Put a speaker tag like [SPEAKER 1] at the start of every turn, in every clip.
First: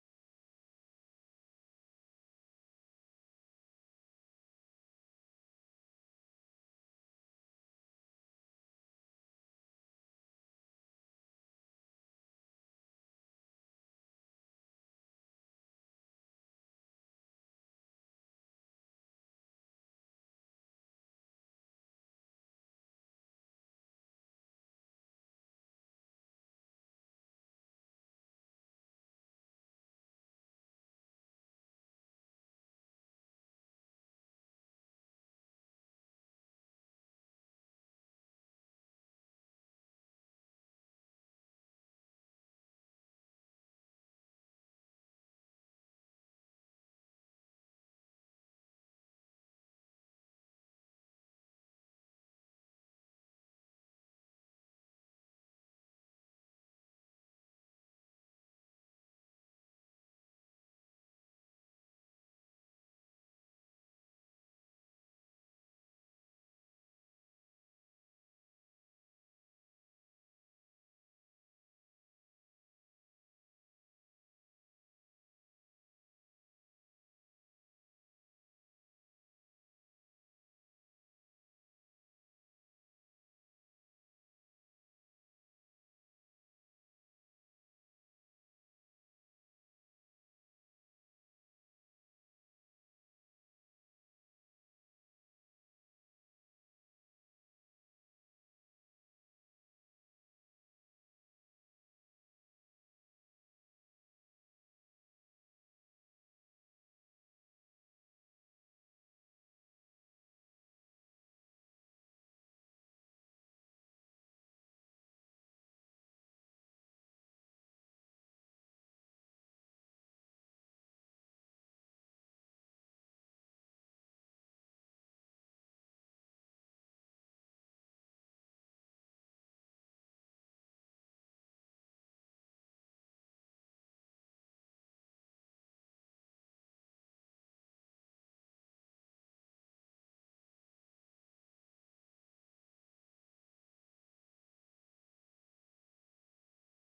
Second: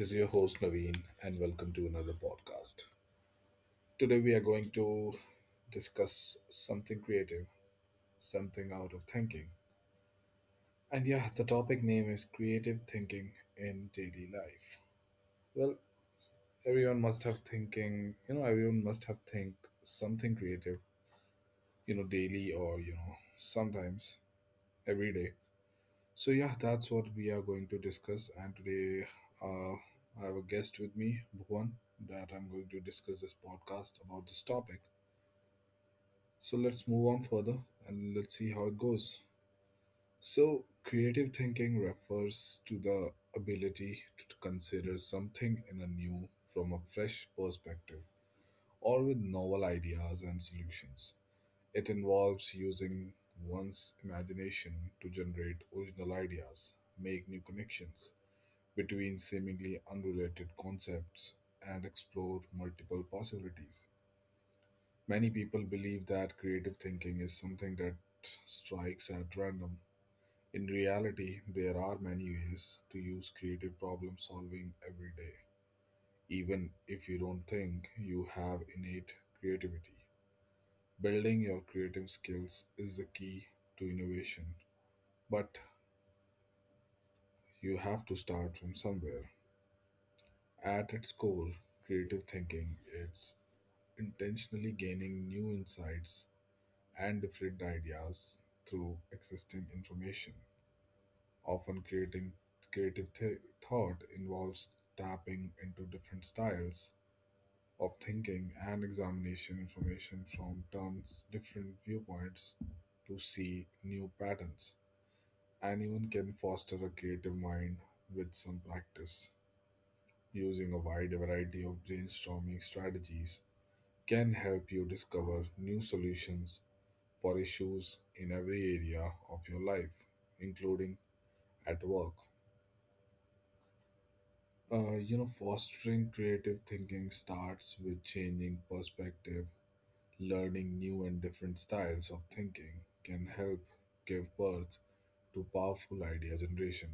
[SPEAKER 1] is your host Naveen, and welcome to another podcast. Today, we are going to discuss something creative, something out of thinking. And yeah, the topic name is creative thinking in daily life. Well, everyone must have thinking, everyone must have think something creative, daily or, sometimes every day. So yeah, that's what we are going to discuss. And today, uh, I have a guest with me, Bhuvan, that I'm going to discuss this podcast about this topic. So let's move on further and let's see how it goes. So creative thinking refers to the ability to consider something in a new from a fresh perspective or with novel ideas and solutions. It involves using one's imagination to generate original ideas, make new connections, between seemingly unrelated concepts and explore multiple possibilities. Many people believe that creative thinking is something that strikes at random. In reality, there are many ways to use creative problem solving every day, even if you don't think you have innate creativity. Building your creative skills is the key to innovation, but you have to start from somewhere. At its core, creative thinking is intentionally gaining new insights and different ideas through existing information. Often, creating creative th- thought involves tapping into different styles of thinking and examination information from terms different viewpoints to see new patterns. Anyone can foster a creative mind with some practice using a wide variety of brainstorming strategies can help you discover new solutions for issues in every area of your life, including at work. Fostering creative thinking starts with changing perspective. Learning new and different styles of thinking can help give birth to powerful idea generation.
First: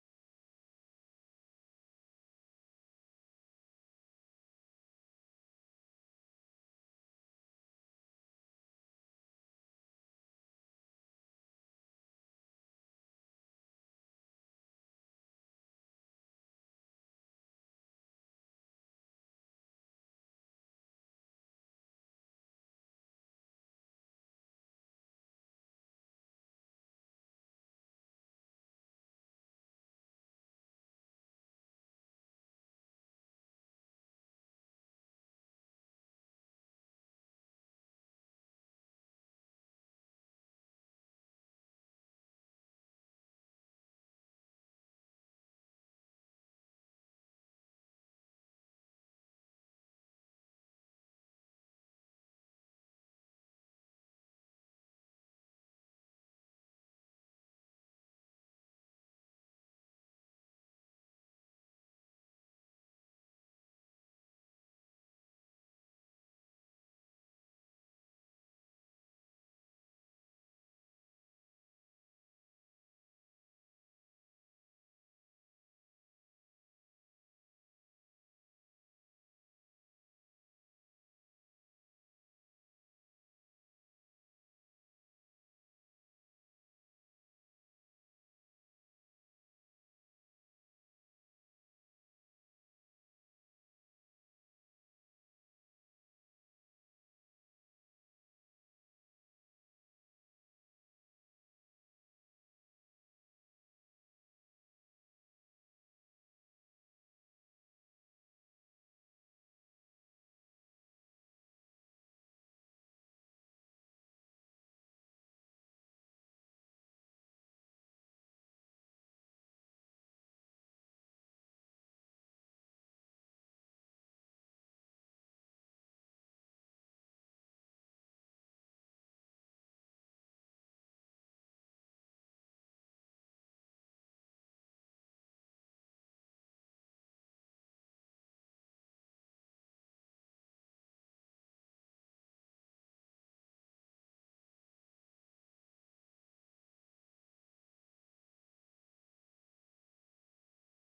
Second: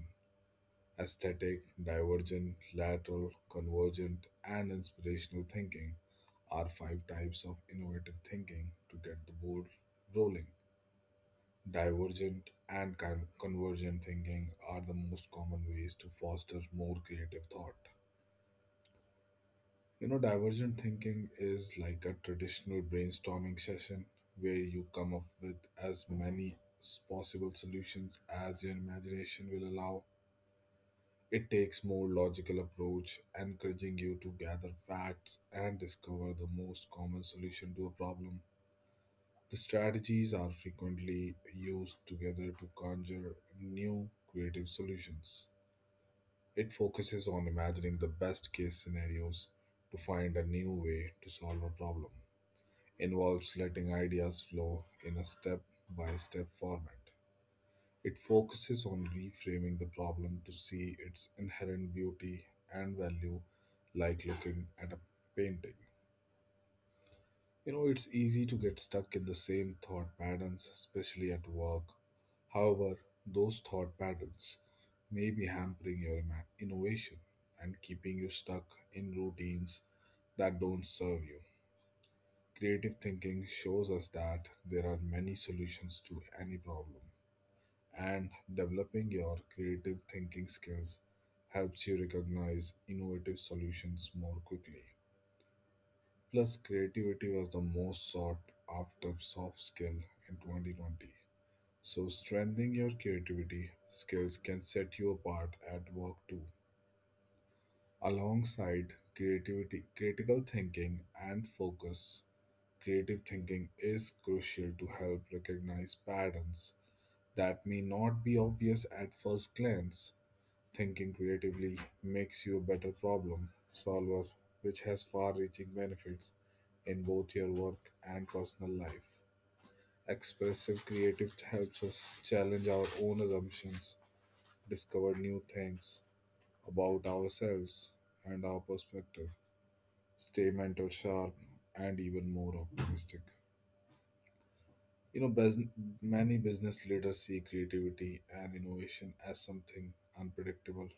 [SPEAKER 1] Aesthetic, divergent, lateral, convergent, and inspirational thinking are five types of innovative thinking to get the ball rolling. Divergent and convergent thinking are the most common ways to foster more creative thought. Divergent thinking is like a traditional brainstorming session where you come up with as many possible solutions as your imagination will allow. It takes more logical approach, encouraging you to gather facts and discover the most common solution to a problem. The strategies are frequently used together to conjure new creative solutions. It focuses on imagining the best case scenarios to find a new way to solve a problem. Involves letting ideas flow in a step by step format. It focuses on reframing the problem to see its inherent beauty and value, like looking at a painting. It's easy to get stuck in the same thought patterns, especially at work. However, those thought patterns may be hampering your innovation and keeping you stuck in routines that don't serve you. Creative thinking shows us that there are many solutions to any problem and developing your creative thinking skills helps you recognize innovative solutions more quickly. Plus, creativity was the most sought after soft skill in 2020. So, strengthening your creativity skills can set you apart at work too. Alongside creativity, critical thinking, and focus, creative thinking is crucial to help recognize patterns that may not be obvious at first glance. Thinking creatively makes you a better problem solver, which has far reaching benefits in both your work and personal life. Expressive creative helps us challenge our own assumptions, discover new things about ourselves and our perspective, stay mental sharp, and even more optimistic. You know, bus- many business leaders see creativity and innovation as something unpredictable.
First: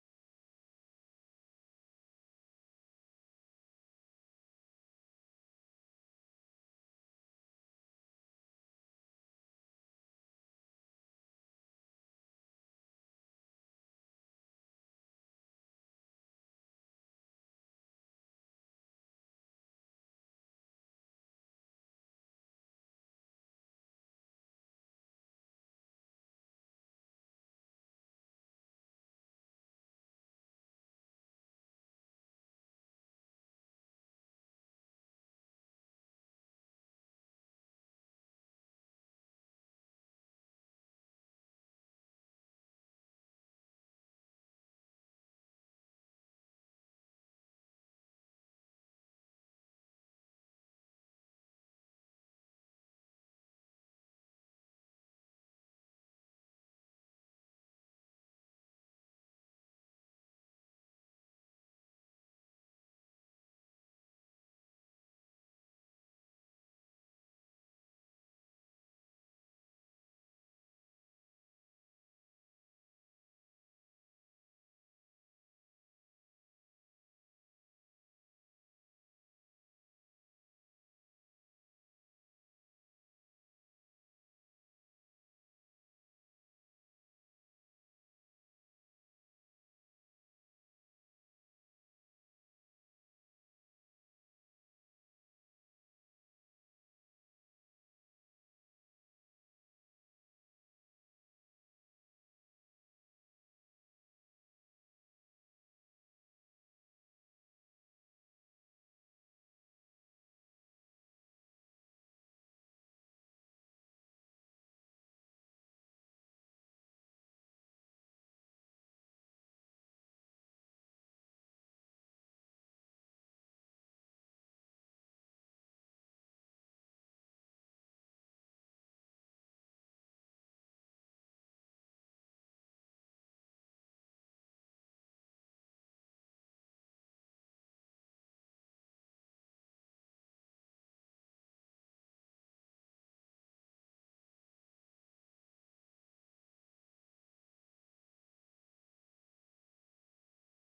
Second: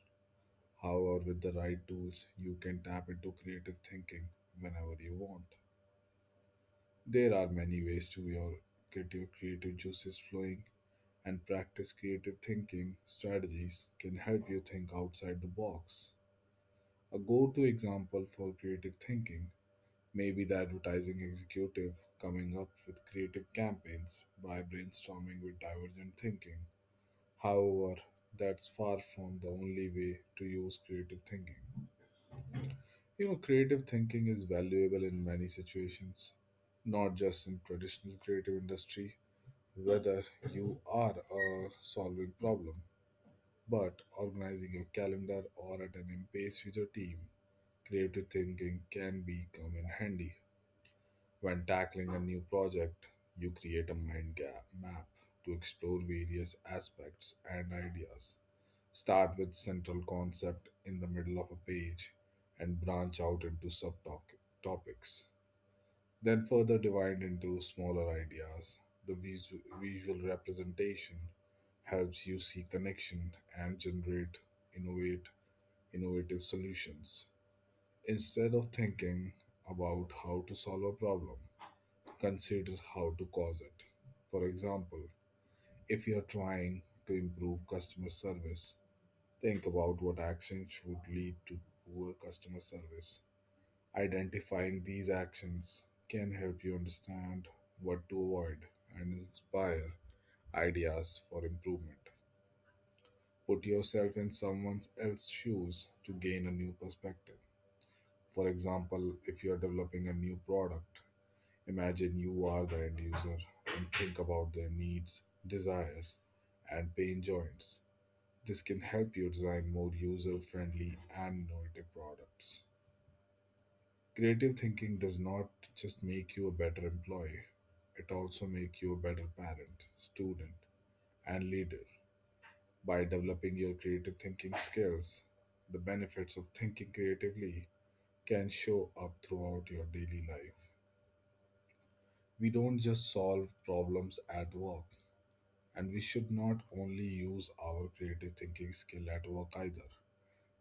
[SPEAKER 1] However, with the right tools, you can tap into creative thinking whenever you want. There are many ways to get your creative juices flowing, and practice creative thinking strategies can help you think outside the box. A go to example for creative thinking may be the advertising executive coming up with creative campaigns by brainstorming with divergent thinking. However, that's far from the only way to use creative thinking. Creative thinking is valuable in many situations, not just in traditional creative industry, whether you are solving problem, but organizing your calendar or at an impasse with your team. Creative thinking can become in handy. When tackling a new project, you create a mind gap map to explore various aspects and ideas. Start with central concept in the middle of a page and branch out into subtopics. Then further divide into smaller ideas. The visual representation helps you see connection and generate innovate innovative solutions. Instead of thinking about how to solve a problem, consider how to cause it. For example, if you are trying to improve customer service, think about what actions would lead to poor customer service. Identifying these actions can help you understand what to avoid and inspire ideas for improvement. Put yourself in someone else's shoes to gain a new perspective. For example, if you are developing a new product, imagine you are the end user and think about their needs, desires, and pain joints. This can help you design more user friendly and innovative products. Creative thinking does not just make you a better employee, it also makes you a better parent, student, and leader. By developing your creative thinking skills, the benefits of thinking creatively can show up throughout your daily life. We don't just solve problems at work, and we should not only use our creative thinking skill at work either.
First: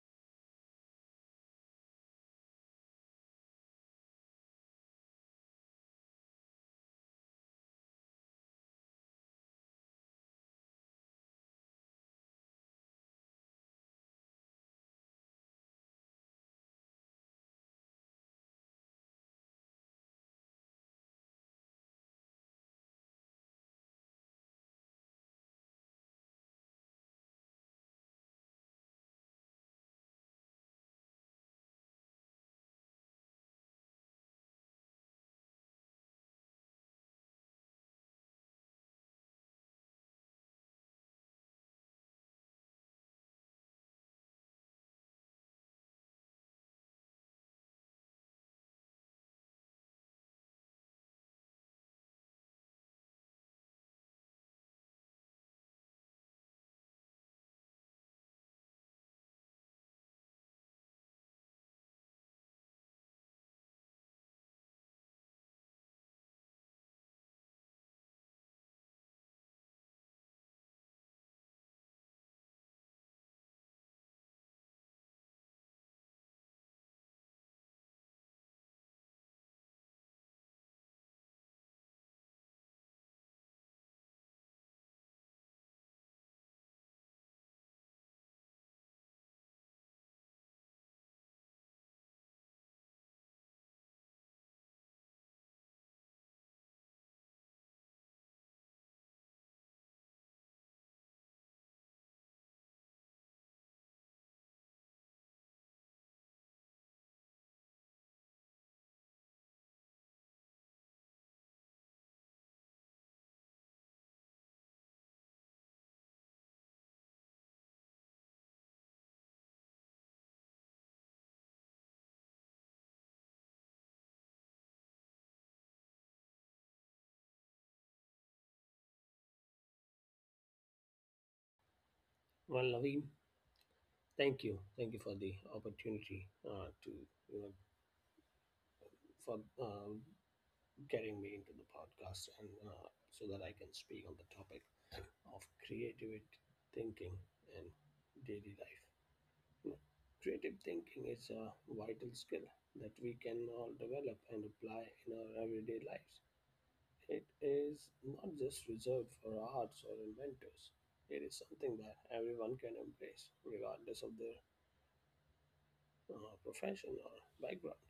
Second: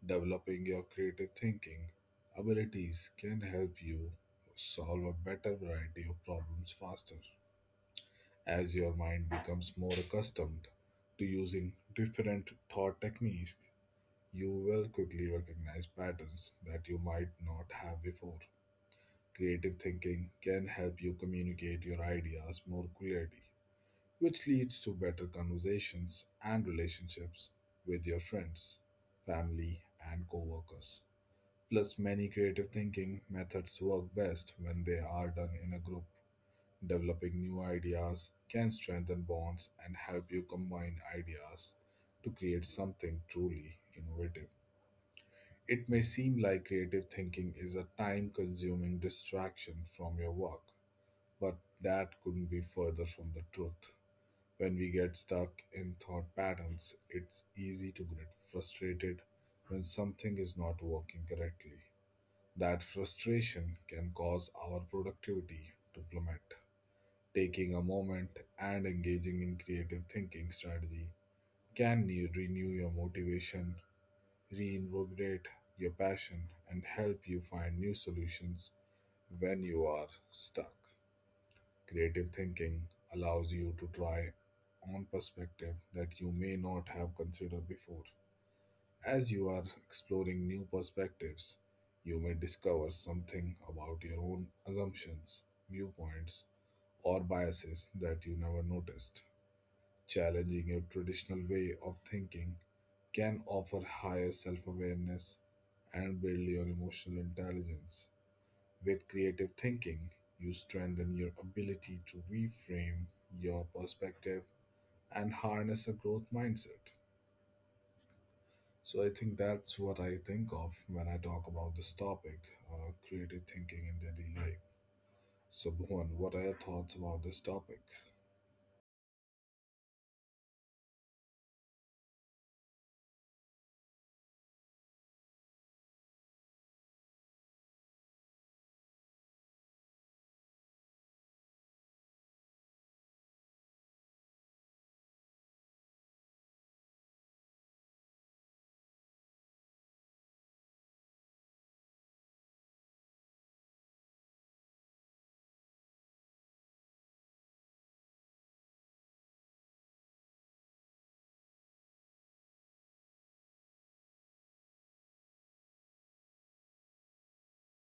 [SPEAKER 1] Developing your creative thinking abilities can help you solve a better variety of problems faster. As your mind becomes more accustomed to using different thought techniques, you will quickly recognize patterns that you might not have before. Creative thinking can help you communicate your ideas more clearly, which leads to better conversations and relationships with your friends, family, and coworkers. Plus, many creative thinking methods work best when they are done in a group. Developing new ideas can strengthen bonds and help you combine ideas to create something truly innovative. It may seem like creative thinking is a time consuming distraction from your work, but that couldn't be further from the truth. When we get stuck in thought patterns, it's easy to get frustrated when something is not working correctly. That frustration can cause our productivity to plummet. Taking a moment and engaging in creative thinking strategy can renew your motivation, reinvigorate your passion, and help you find new solutions when you are stuck. Creative thinking allows you to try on perspective that you may not have considered before. As you are exploring new perspectives, you may discover something about your own assumptions, viewpoints, or biases that you never noticed. Challenging your traditional way of thinking can offer higher self awareness and build your emotional intelligence. With creative thinking, you strengthen your ability to reframe your perspective and harness a growth mindset. So, I think that's what I think of when I talk about this topic, creative thinking in daily life. So, Bhuvan, what are your thoughts about this topic?
[SPEAKER 2] Well, Naveen, thank you. Thank you for the opportunity to, you know, for getting me into the podcast and so that I can speak on the topic of creative thinking and daily life. You know, creative thinking is a vital skill that we can all develop and apply in our everyday lives. It is not just reserved for arts or inventors. It is something that everyone can embrace, regardless of their profession or background.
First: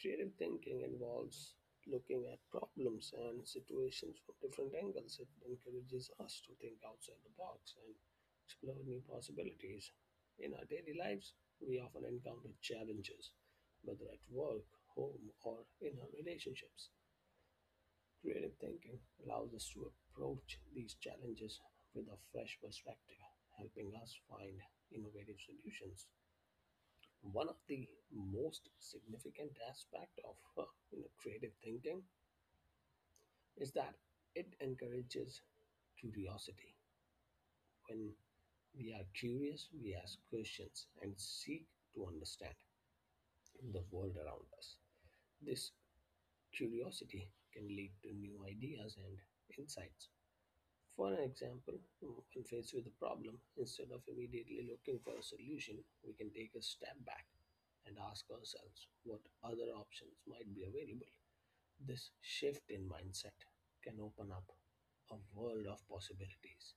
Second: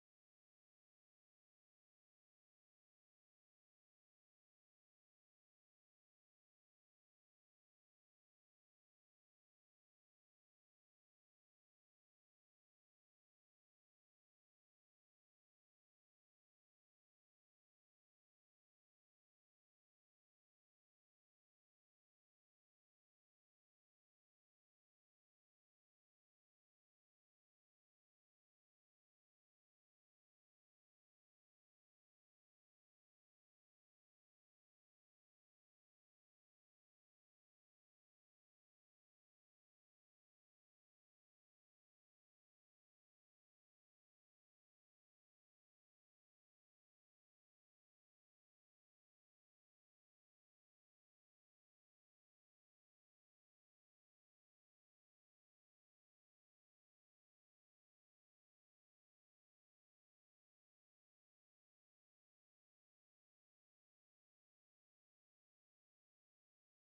[SPEAKER 2] Creative thinking involves looking at problems and situations from different angles. It encourages us to think outside the box and explore new possibilities. In our daily lives, we often encounter challenges, whether at work, home, or in our relationships. Creative thinking allows us to approach these challenges with a fresh perspective, helping us find innovative solutions. One of the most significant aspects of creative thinking is that it encourages curiosity. When we are curious, we ask questions and seek to understand the world around us. This curiosity can lead to new ideas and insights. For an example, when faced with a problem, instead of immediately looking for a solution, we can take a step back and ask ourselves what other options might be available. This shift in mindset can open up a world of possibilities.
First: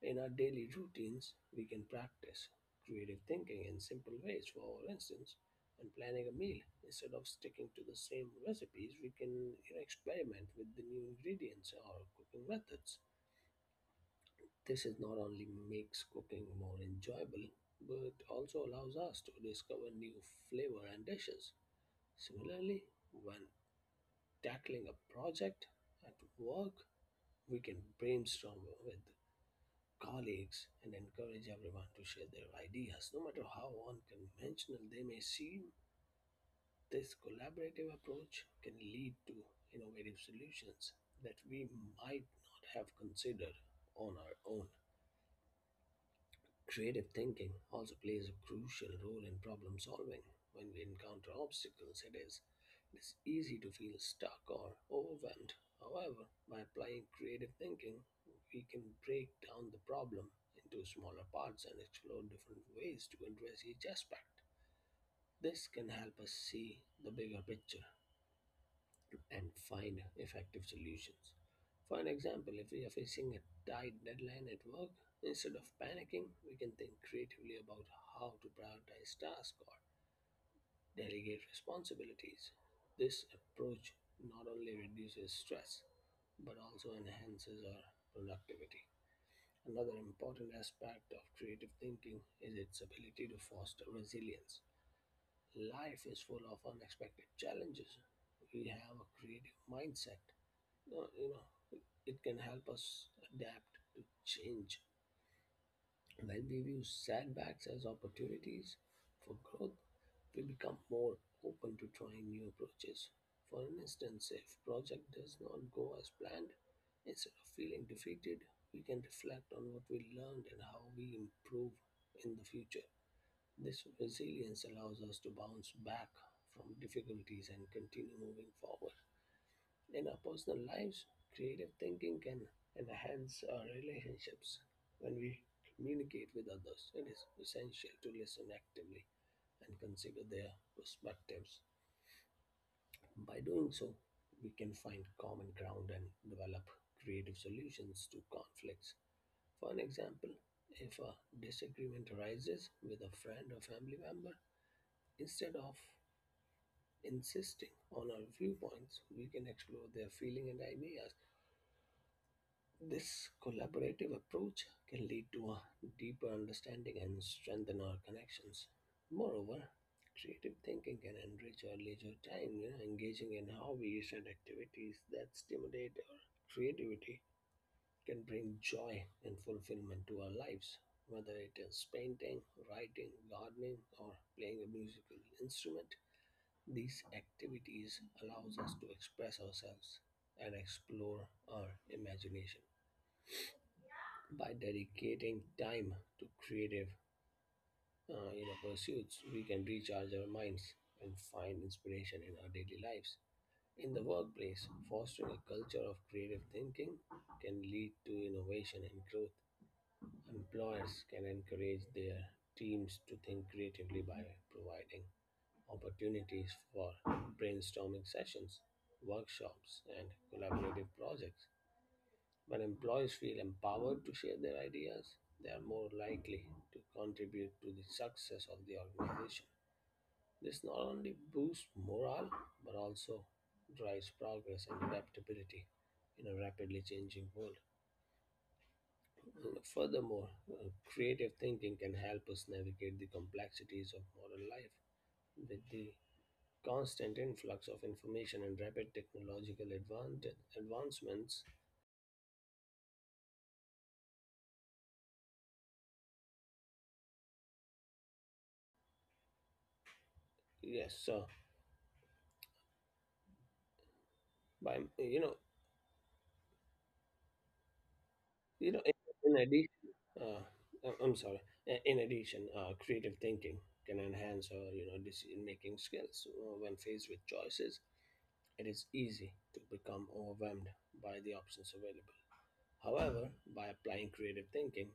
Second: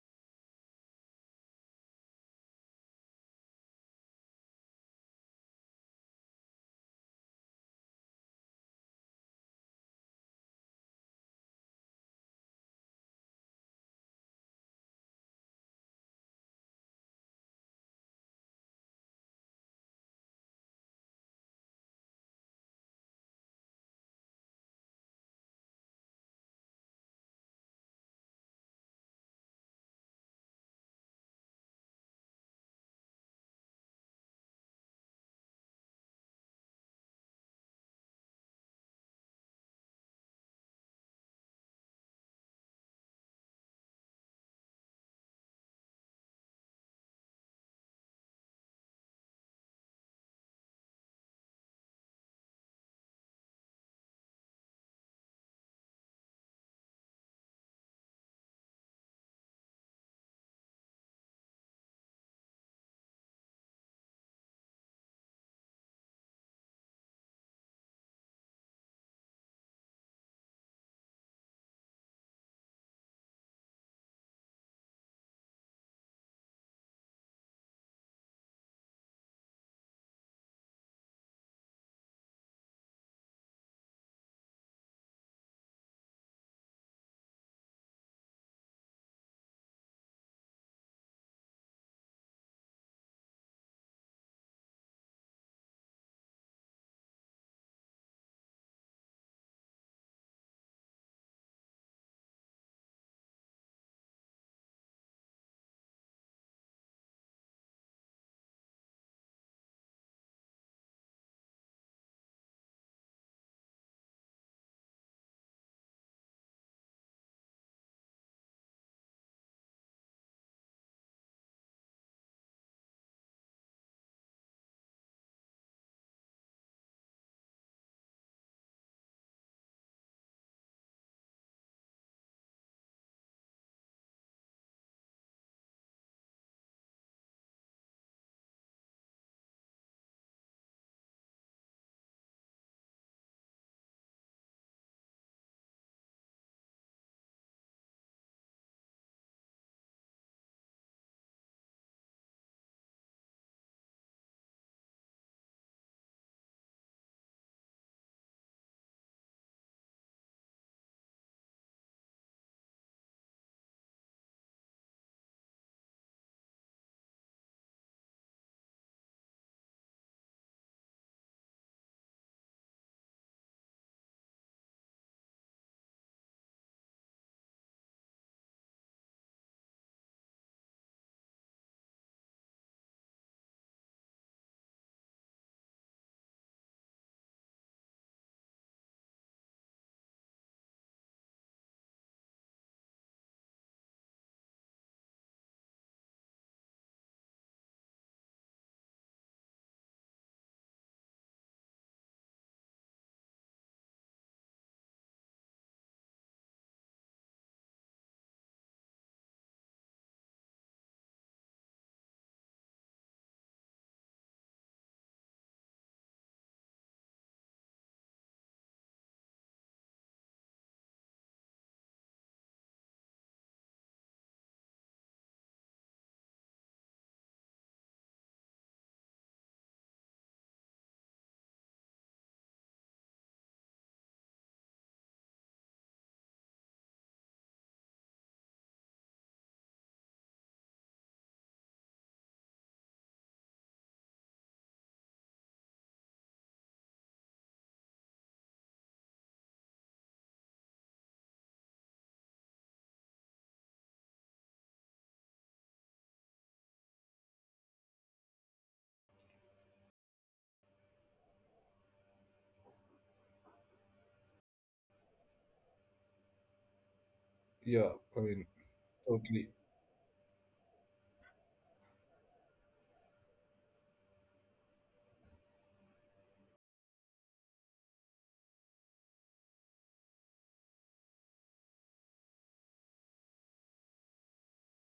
[SPEAKER 2] In our daily routines, we can practice creative thinking in simple ways. For instance, when planning a meal, instead of sticking to the same recipes, we can experiment with the new ingredients or cooking methods. This is not only makes cooking more enjoyable, but also allows us to discover new flavor and dishes. Similarly, when tackling a project at work, we can brainstorm with colleagues and encourage everyone to share their ideas. No matter how unconventional they may seem, this collaborative approach can lead to innovative solutions that we might not have considered on our own. Creative thinking also plays a crucial role in problem solving. When we encounter obstacles, it is easy to feel stuck or overwhelmed. However, by applying creative thinking, we can break down the problem into smaller parts and explore different ways to address each aspect. This can help us see the bigger picture and find effective solutions. For an example, if we are facing a tight deadline at work, instead of panicking, we can think creatively about how to prioritize tasks or delegate responsibilities. This approach not only reduces stress but also enhances our productivity. Another important aspect of creative thinking is its ability to foster resilience. Life is full of unexpected challenges. We have a creative mindset. No, it can help us adapt to change. When we view setbacks as opportunities for growth, we become more open to trying new approaches. For instance, if project does not go as planned, instead of feeling defeated, we can reflect on what we learned and how we improve in the future. This resilience allows us to bounce back from difficulties and continue moving forward. In our personal lives, creative thinking can enhance our relationships. When we communicate with others, it is essential to listen actively and consider their perspectives. By doing so, we can find common ground and develop creative solutions to conflicts. For an example, if a disagreement arises with a friend or family member, instead of insisting on our viewpoints, we can explore their feeling and ideas. This collaborative approach can lead to a deeper understanding and strengthen our connections. Moreover, creative thinking can enrich our leisure time, engaging in hobbies and activities that stimulate our creativity can bring joy and fulfillment to our lives. Whether it is painting, writing, gardening, or playing a musical instrument, these activities allows us to express ourselves and explore our imagination. By dedicating time to creative pursuits, we can recharge our minds and find inspiration in our daily lives. In the workplace, fostering a culture of creative thinking can lead to innovation and growth. Employers can encourage their teams to think creatively by providing opportunities for brainstorming sessions, workshops, and collaborative projects. When employees feel empowered to share their ideas, they are more likely to contribute to the success of the organization. This not only boosts morale but also drives progress and adaptability in a rapidly changing world. Furthermore, creative thinking can help us navigate the complexities of modern life. With the constant influx of information and rapid advancements, yes, so by
[SPEAKER 1] Yeah, I mean,
[SPEAKER 2] you know, in
[SPEAKER 1] totally.
[SPEAKER 2] addition, uh, I- I'm sorry, in addition, creative thinking can enhance our decision making skills. When faced with choices, it is easy to become overwhelmed by the options available. However, by applying creative thinking,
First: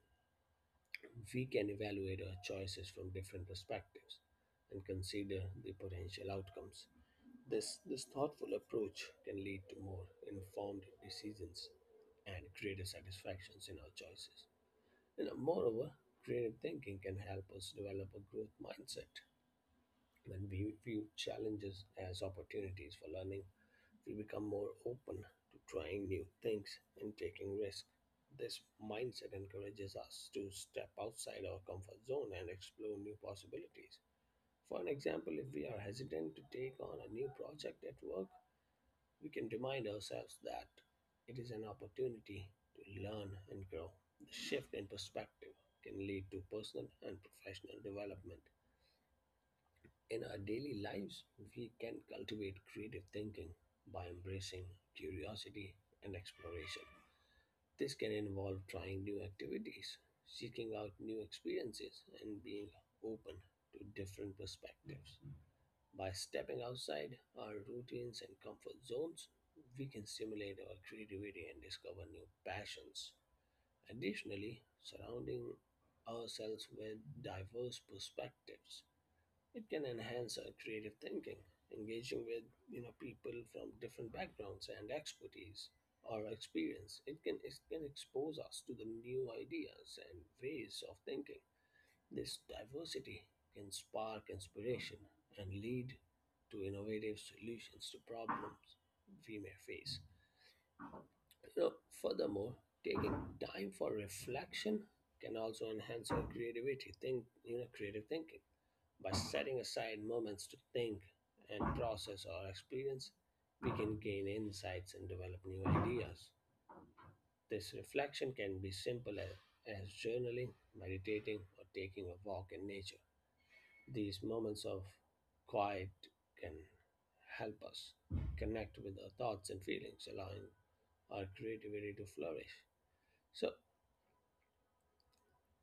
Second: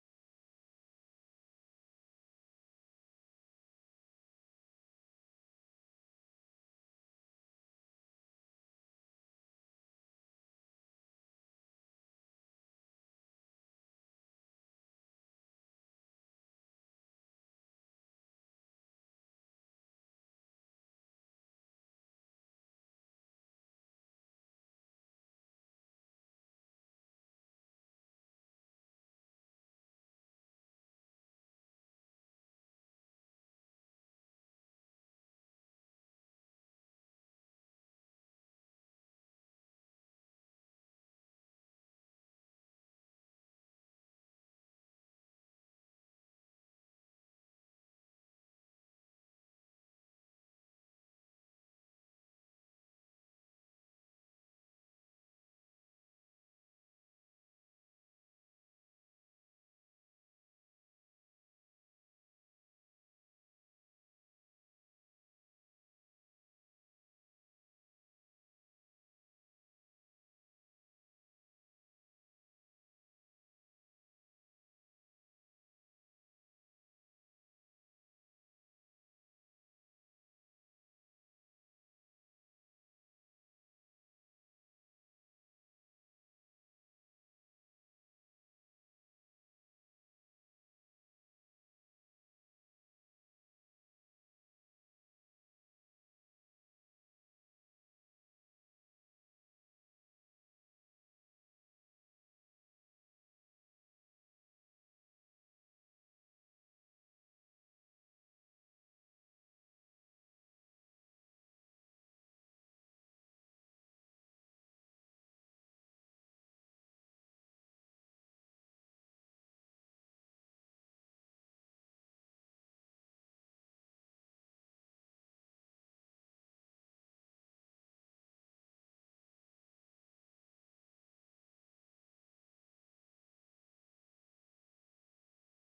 [SPEAKER 2] we can evaluate our choices from different perspectives and consider the potential outcomes. This thoughtful approach can lead to more informed decisions and greater satisfactions in our choices. You know, moreover, creative thinking can help us develop a growth mindset when we view challenges as opportunities for learning we become more open to trying new things and taking risks. This mindset encourages us to step outside our comfort zone and explore new possibilities. For an example, if we are hesitant to take on a new project at work, we can remind ourselves that it is an opportunity to learn and grow. The shift in perspective can lead to personal and professional development. In our daily lives, we can cultivate creative thinking by embracing curiosity and exploration. This can involve trying new activities, seeking out new experiences, and being open to different perspectives. By stepping outside our routines and comfort zones, we can stimulate our creativity and discover new passions. Additionally, surrounding ourselves with diverse perspectives it can enhance our creative thinking, engaging with people from different backgrounds and expertise or experience. It can expose us to the new ideas and ways of thinking. This diversity can spark inspiration and lead to innovative solutions to problems we may face. You know, furthermore, taking time for reflection can also enhance our creativity, creative thinking. By setting aside moments to think and process our experience, we can gain insights and develop new ideas. This reflection can be simple as journaling, meditating, or taking a walk in nature. These moments of quiet can help us connect with our thoughts and feelings, allowing our creativity to flourish. So,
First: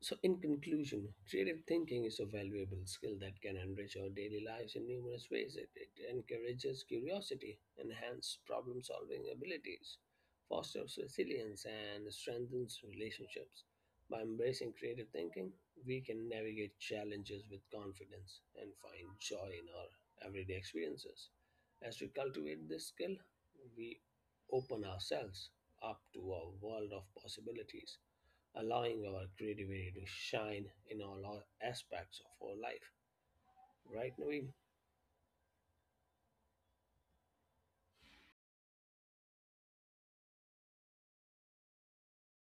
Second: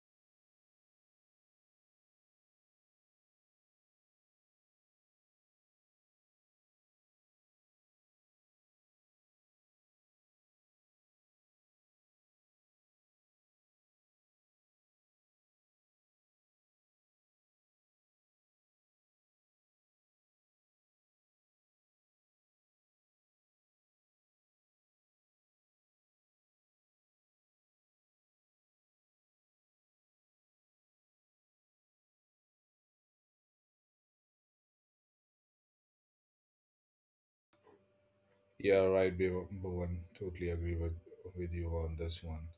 [SPEAKER 2] So, in conclusion, creative thinking is a valuable skill that can enrich our daily lives in numerous ways. It encourages curiosity, enhances problem solving abilities, fosters resilience, and strengthens relationships. By embracing creative thinking, we can navigate challenges with confidence and find joy in our everyday experiences. As we cultivate this skill, we open ourselves up to a world of possibilities allowing our creativity to shine in all our aspects of our life. Right, Naveen?
[SPEAKER 1] Yeah, right, Bhuvan. Totally agree with, you on this one.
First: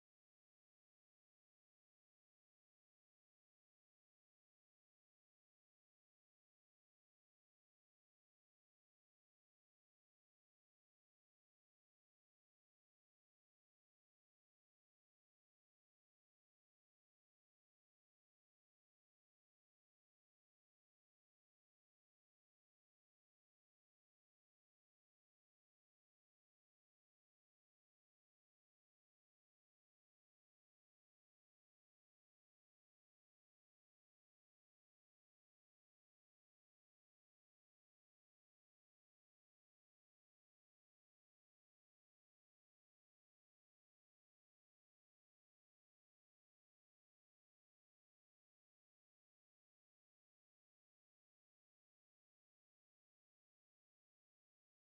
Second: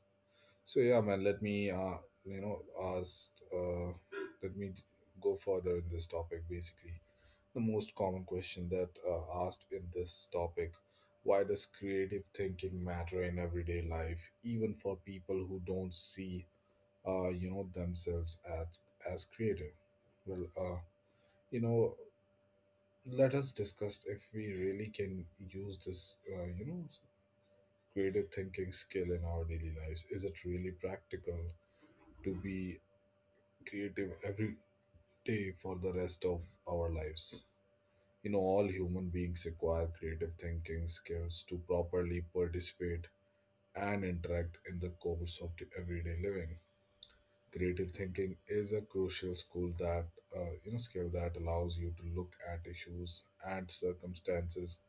[SPEAKER 1] So, yeah, man, let me, you know, ask, let me go further in this topic. Basically, the most common question that asked in this topic: why does creative thinking matter in everyday life, even for people who don't see themselves as creative? Well, you know let us discuss if we really can use this creative thinking skill in our daily lives. Is it really practical to be creative every day for the rest of our lives? All human beings acquire creative thinking skills to properly participate and interact in the course of the everyday living. Creative thinking is a crucial skill that allows you to look at issues and circumstances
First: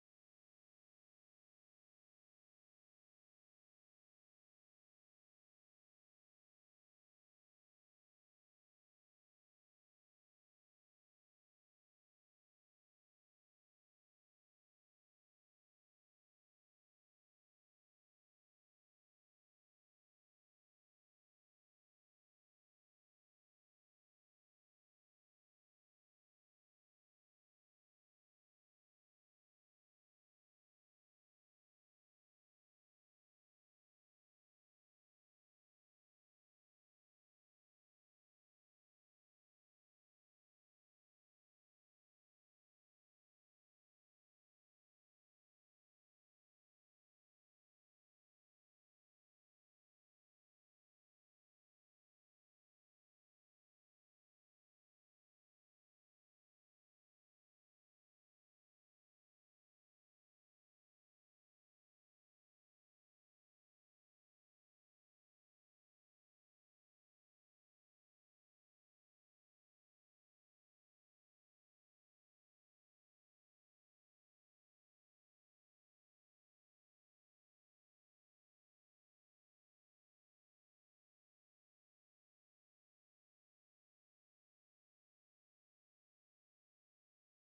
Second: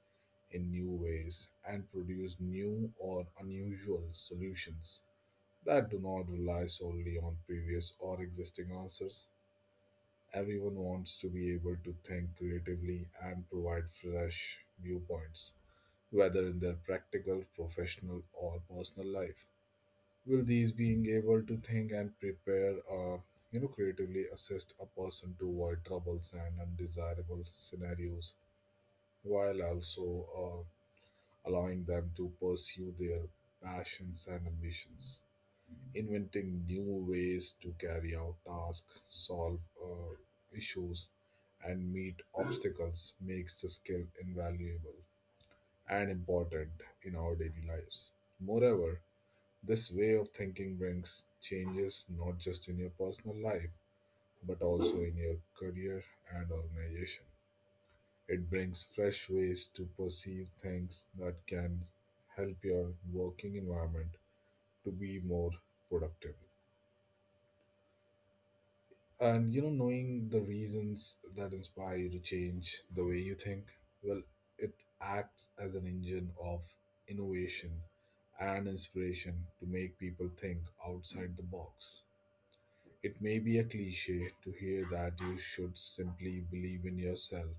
[SPEAKER 1] in new ways and produce new or unusual solutions that do not rely solely on previous or existing answers. Everyone wants to be able to think creatively and provide fresh viewpoints, whether in their practical, professional, or personal life. Will these being able to think and prepare, creatively assist a person to avoid troubles and undesirable scenarios, while also allowing them to pursue their passions and ambitions, inventing new ways to carry out tasks, solve issues, and meet obstacles makes the skill invaluable and important in our daily lives. Moreover, this way of thinking brings changes not just in your personal life, but also in your career and organization. It brings fresh ways to perceive things that can help your working environment to be more productive. And knowing the reasons that inspire you to change the way you think, well, it acts as an engine of innovation and inspiration to make people think outside the box. It may be a cliche to hear that you should simply believe in yourself.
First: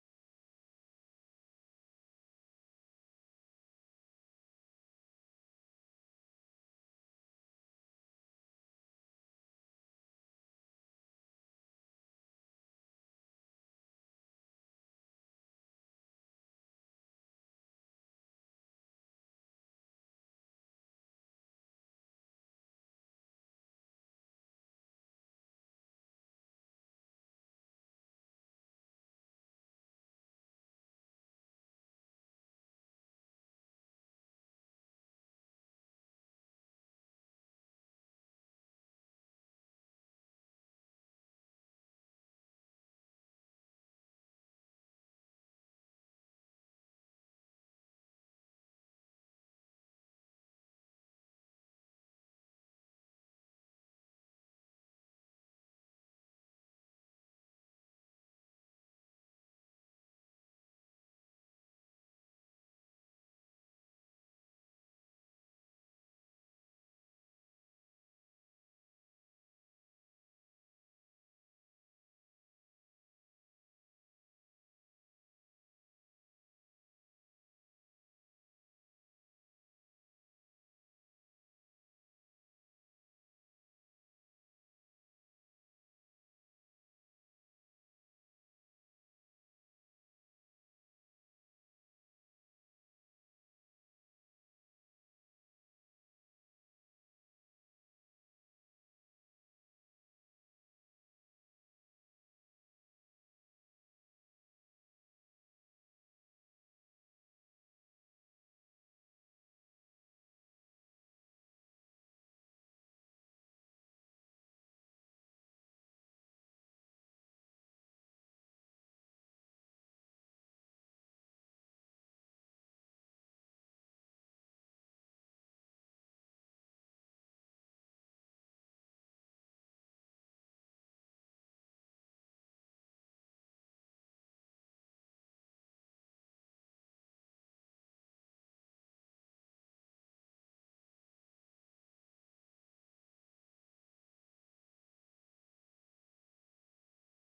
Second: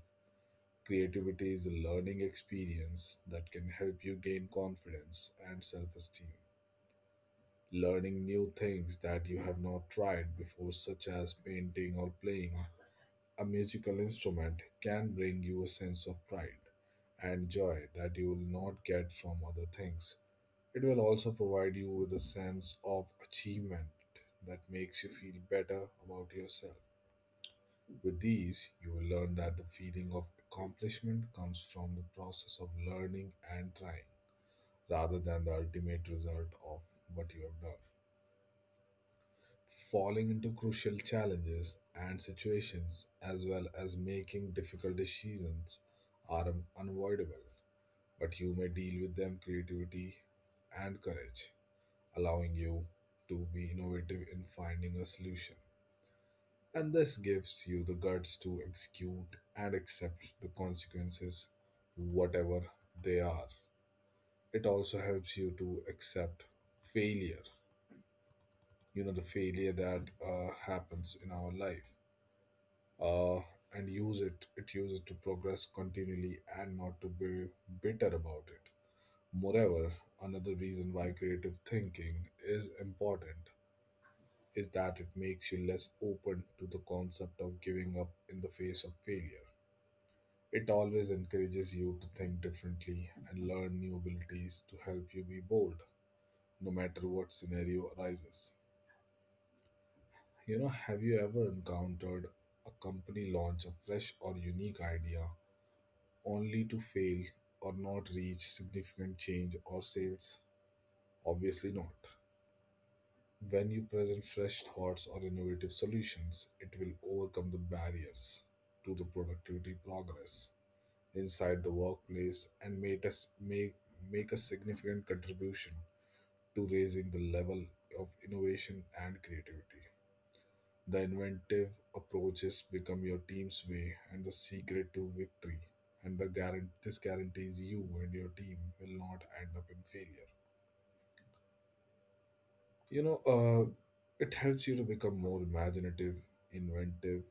[SPEAKER 1] Creativity is a learning experience that can help you gain confidence and self esteem. Learning new things that you have not tried before, such as painting or playing, a musical instrument can bring you a sense of pride and joy that you will not get from other things. It will also provide you with a sense of achievement that makes you feel better about yourself. With these, you will learn that the feeling of accomplishment comes from the process of learning and trying rather than the ultimate result of what you have done. Falling into crucial challenges and situations as well as making difficult decisions are unavoidable, but you may deal with them creativity and courage, allowing you to be innovative in finding a solution. And this gives you the guts to execute and accept the consequences, whatever they are. It also helps you to accept failure. You know, the failure that happens in our life, uh, and use it, uses to progress continually and not to be bitter about it. Moreover, another reason why creative thinking is important is that it makes you less open to the concept of giving up in the face of failure. It always encourages you to think differently and learn new abilities to help you be bold, no matter what scenario arises. You know, have you ever encountered a company launch a fresh or unique idea, only to fail or not reach significant change or sales? Obviously not. When you present fresh thoughts or innovative solutions, it will overcome the barriers to the productivity progress inside the workplace, and make us make a significant contribution to raising the level of innovation and creativity. The inventive approaches become your team's way and the secret to victory. And the this guarantees you and your team will not end up in failure. You know, it helps you to become more imaginative, inventive,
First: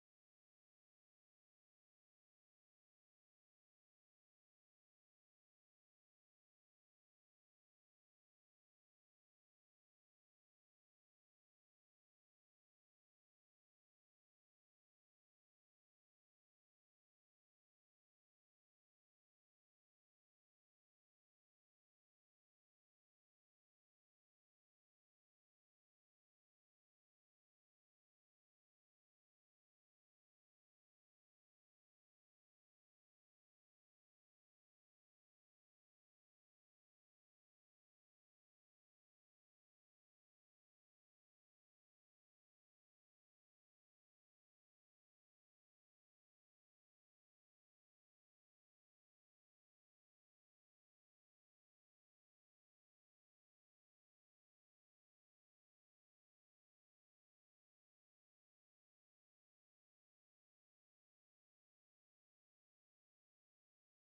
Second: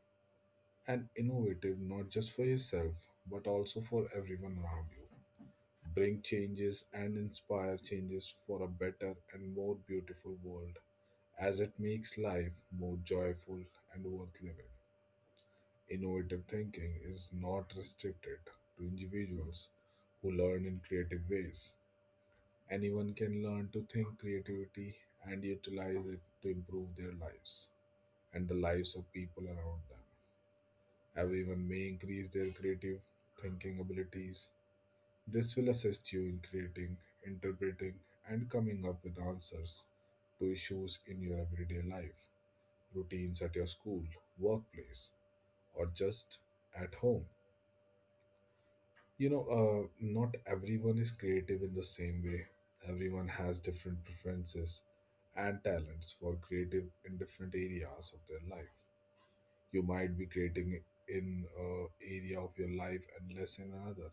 [SPEAKER 1] and innovative, not just for yourself, but also for everyone around you. Bring changes and inspire changes for a better and more beautiful world, as it makes life more joyful and worth living. Innovative thinking is not restricted to individuals who learn in creative ways. Anyone can learn to think creativity and utilize it to improve their lives and the lives of people around them. Everyone may increase their creative thinking abilities. This will assist you in creating, interpreting, and coming up with answers to issues in your everyday life, routines at your school, workplace, or just at home. You know, not everyone is creative in the same way. Everyone has different preferences and talents for creative in different areas of their life. You might be creating in a area of your life and less in another.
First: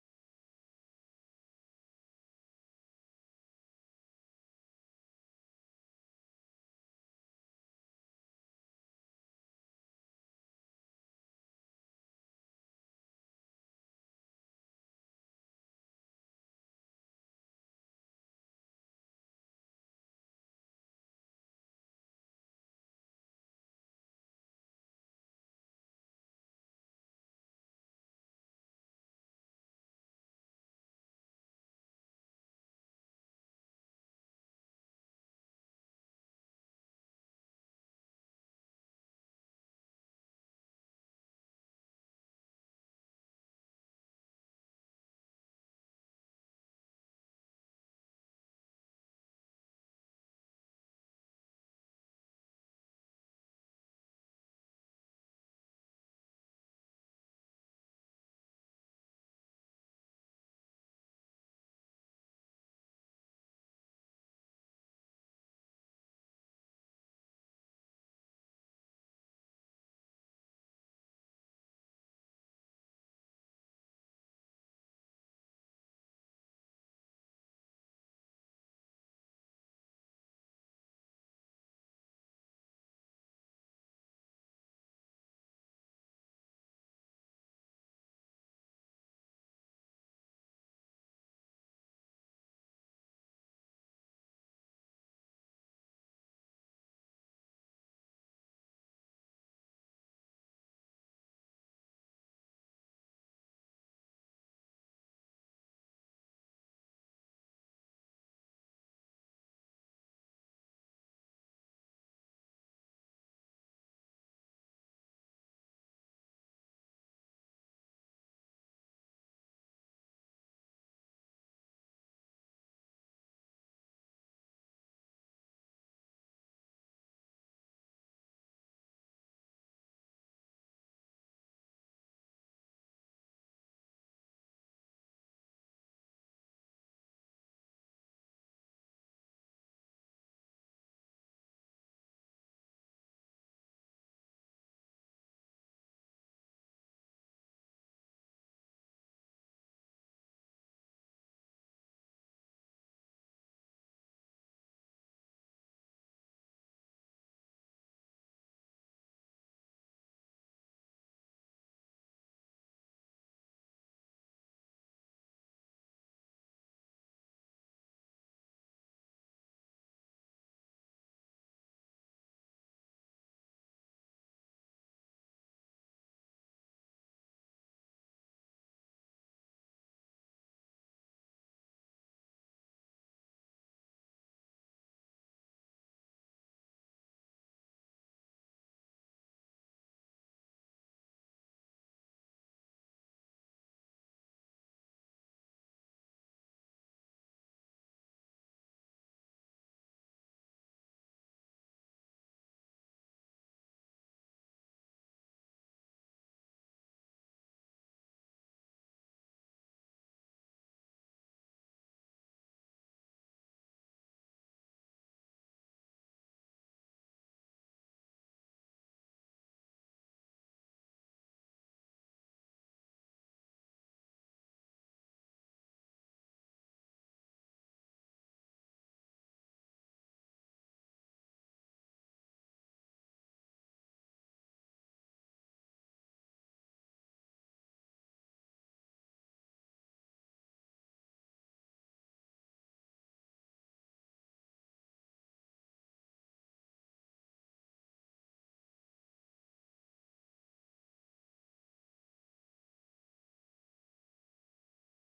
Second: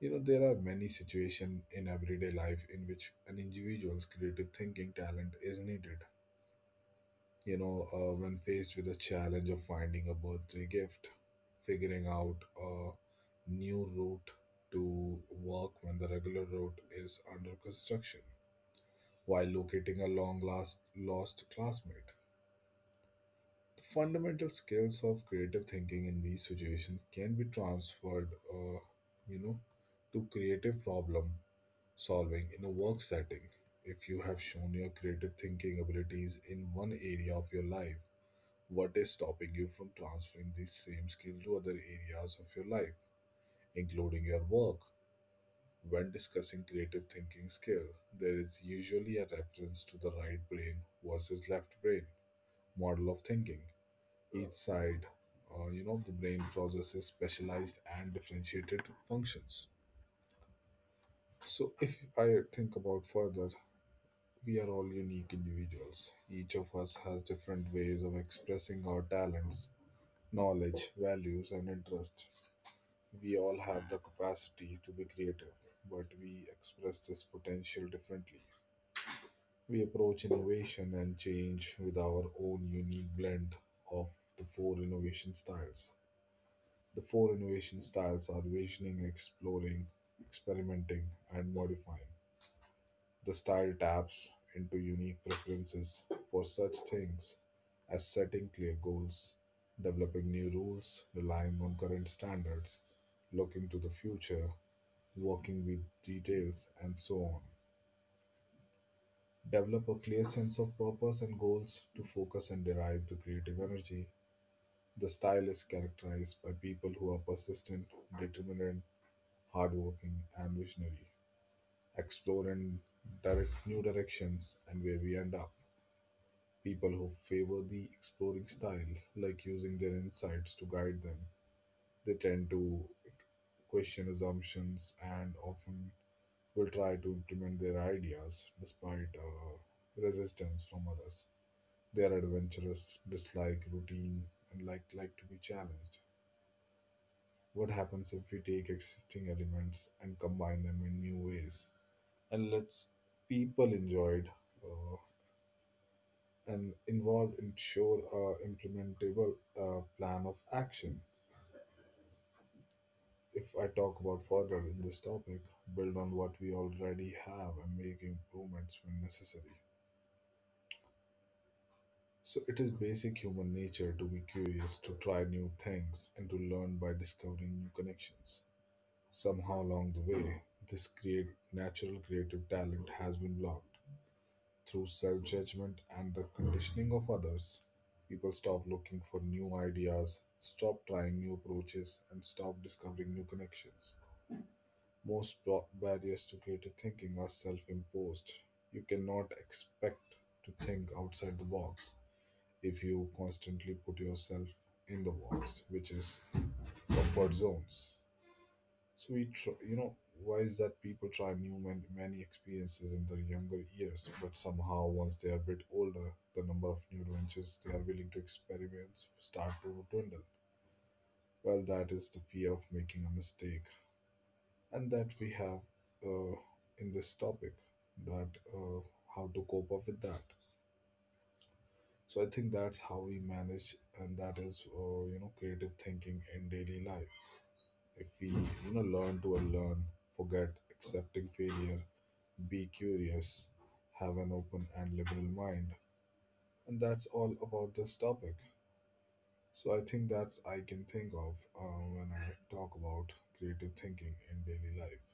[SPEAKER 1] You know, there are many situations in everyday life in which an individual's creative thinking talent is needed. You know, when faced with the challenge of finding a birthday gift, figuring out a new route to work when the regular route is under construction, while locating a long last lost classmate. The fundamental skills of creative thinking in these situations can be transferred, you know, to creative problem solving in a work setting. If you have shown your creative thinking abilities in one area of your life, what is stopping you from transferring this same skill to other areas of your life, including your work? When discussing creative thinking skill, there is usually a reference to the right brain versus left brain model of thinking. Each side, of the brain processes specialized and differentiated functions. So, if I think about further, we are all unique individuals. Each of us has different ways of expressing our talents, knowledge, values, and interests. We all have the capacity to be creative, but we express this potential differently. We approach innovation and change with our own unique blend of the four innovation styles. The four innovation styles are visioning, exploring, experimenting, and modifying. The style taps into unique preferences for such things as setting clear goals, developing new rules, relying on current standards, looking to the future, working with details, and so on. Develop a clear sense of purpose and goals to focus and derive the creative energy. The style is characterized by people who are persistent, determined, hardworking, and visionary, explore and direct new directions and where we end up. People who favor the exploring style, like using their insights to guide them, they tend to question assumptions and often will try to implement their ideas despite resistance from others. They are adventurous, dislike routine, and like to be challenged. What happens if we take existing elements and combine them in new ways and lets people enjoy it? Uh, and involved ensure a implementable plan of action. If I talk about further in this topic, build on what we already have and make improvements when necessary. So it is basic human nature to be curious, to try new things, and to learn by discovering new connections. Somehow along the way, this create natural creative talent has been blocked through self judgment and the conditioning of others. People stop looking for new ideas, stop trying new approaches, and stop discovering new connections. Most barriers to creative thinking are self imposed. You cannot expect to think outside the box if you constantly put yourself in the box, which is comfort zones. So we, tr- you know, Why is that people try new many experiences in their younger years, but somehow once they are a bit older, the number of new adventures they are willing to experiment start to dwindle. Well, that is the fear of making a mistake, and that we have uh, in this topic that uh, how to cope up with that. So I think that's how we manage, and that is uh, creative thinking in daily life. If we, you know, learn to unlearn, forget accepting failure. Be curious, have an open and liberal mind. And that's all about this topic. So I think that's I can think of when I talk about creative thinking in daily life.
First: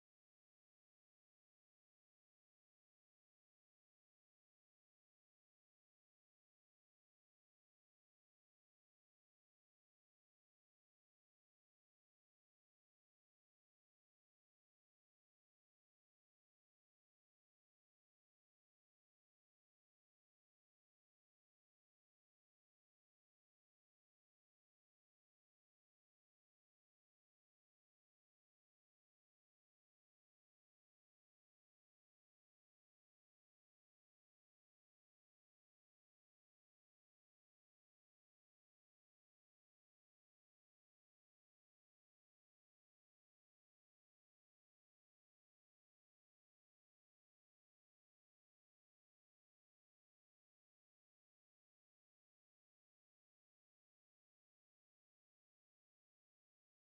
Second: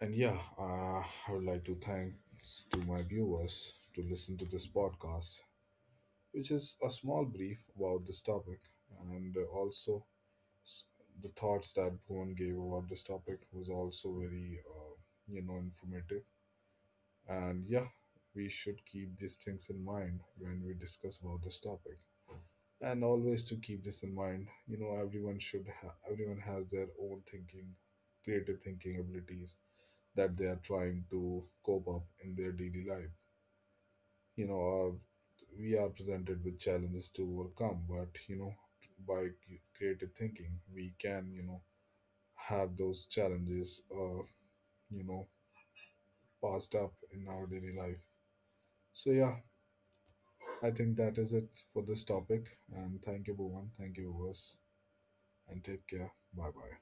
[SPEAKER 1] And yeah, I would like to thanks to my viewers to listen to this podcast, which is a small brief about this topic, and also s- the thoughts that Bhuvan gave about this topic was also very, informative. And yeah, we should keep these things in mind when we discuss about this topic. And always to keep this in mind, you know, everyone has their own thinking, creative thinking abilities that they are trying to cope up in their daily life. You know, we are presented with challenges to overcome, but, you know, by creative thinking, we can, you know, have those challenges, you know, passed up in our daily life. So yeah, I think that is it for this topic. And thank you, Bhuvan. Thank you, viewers. And take care. Bye bye.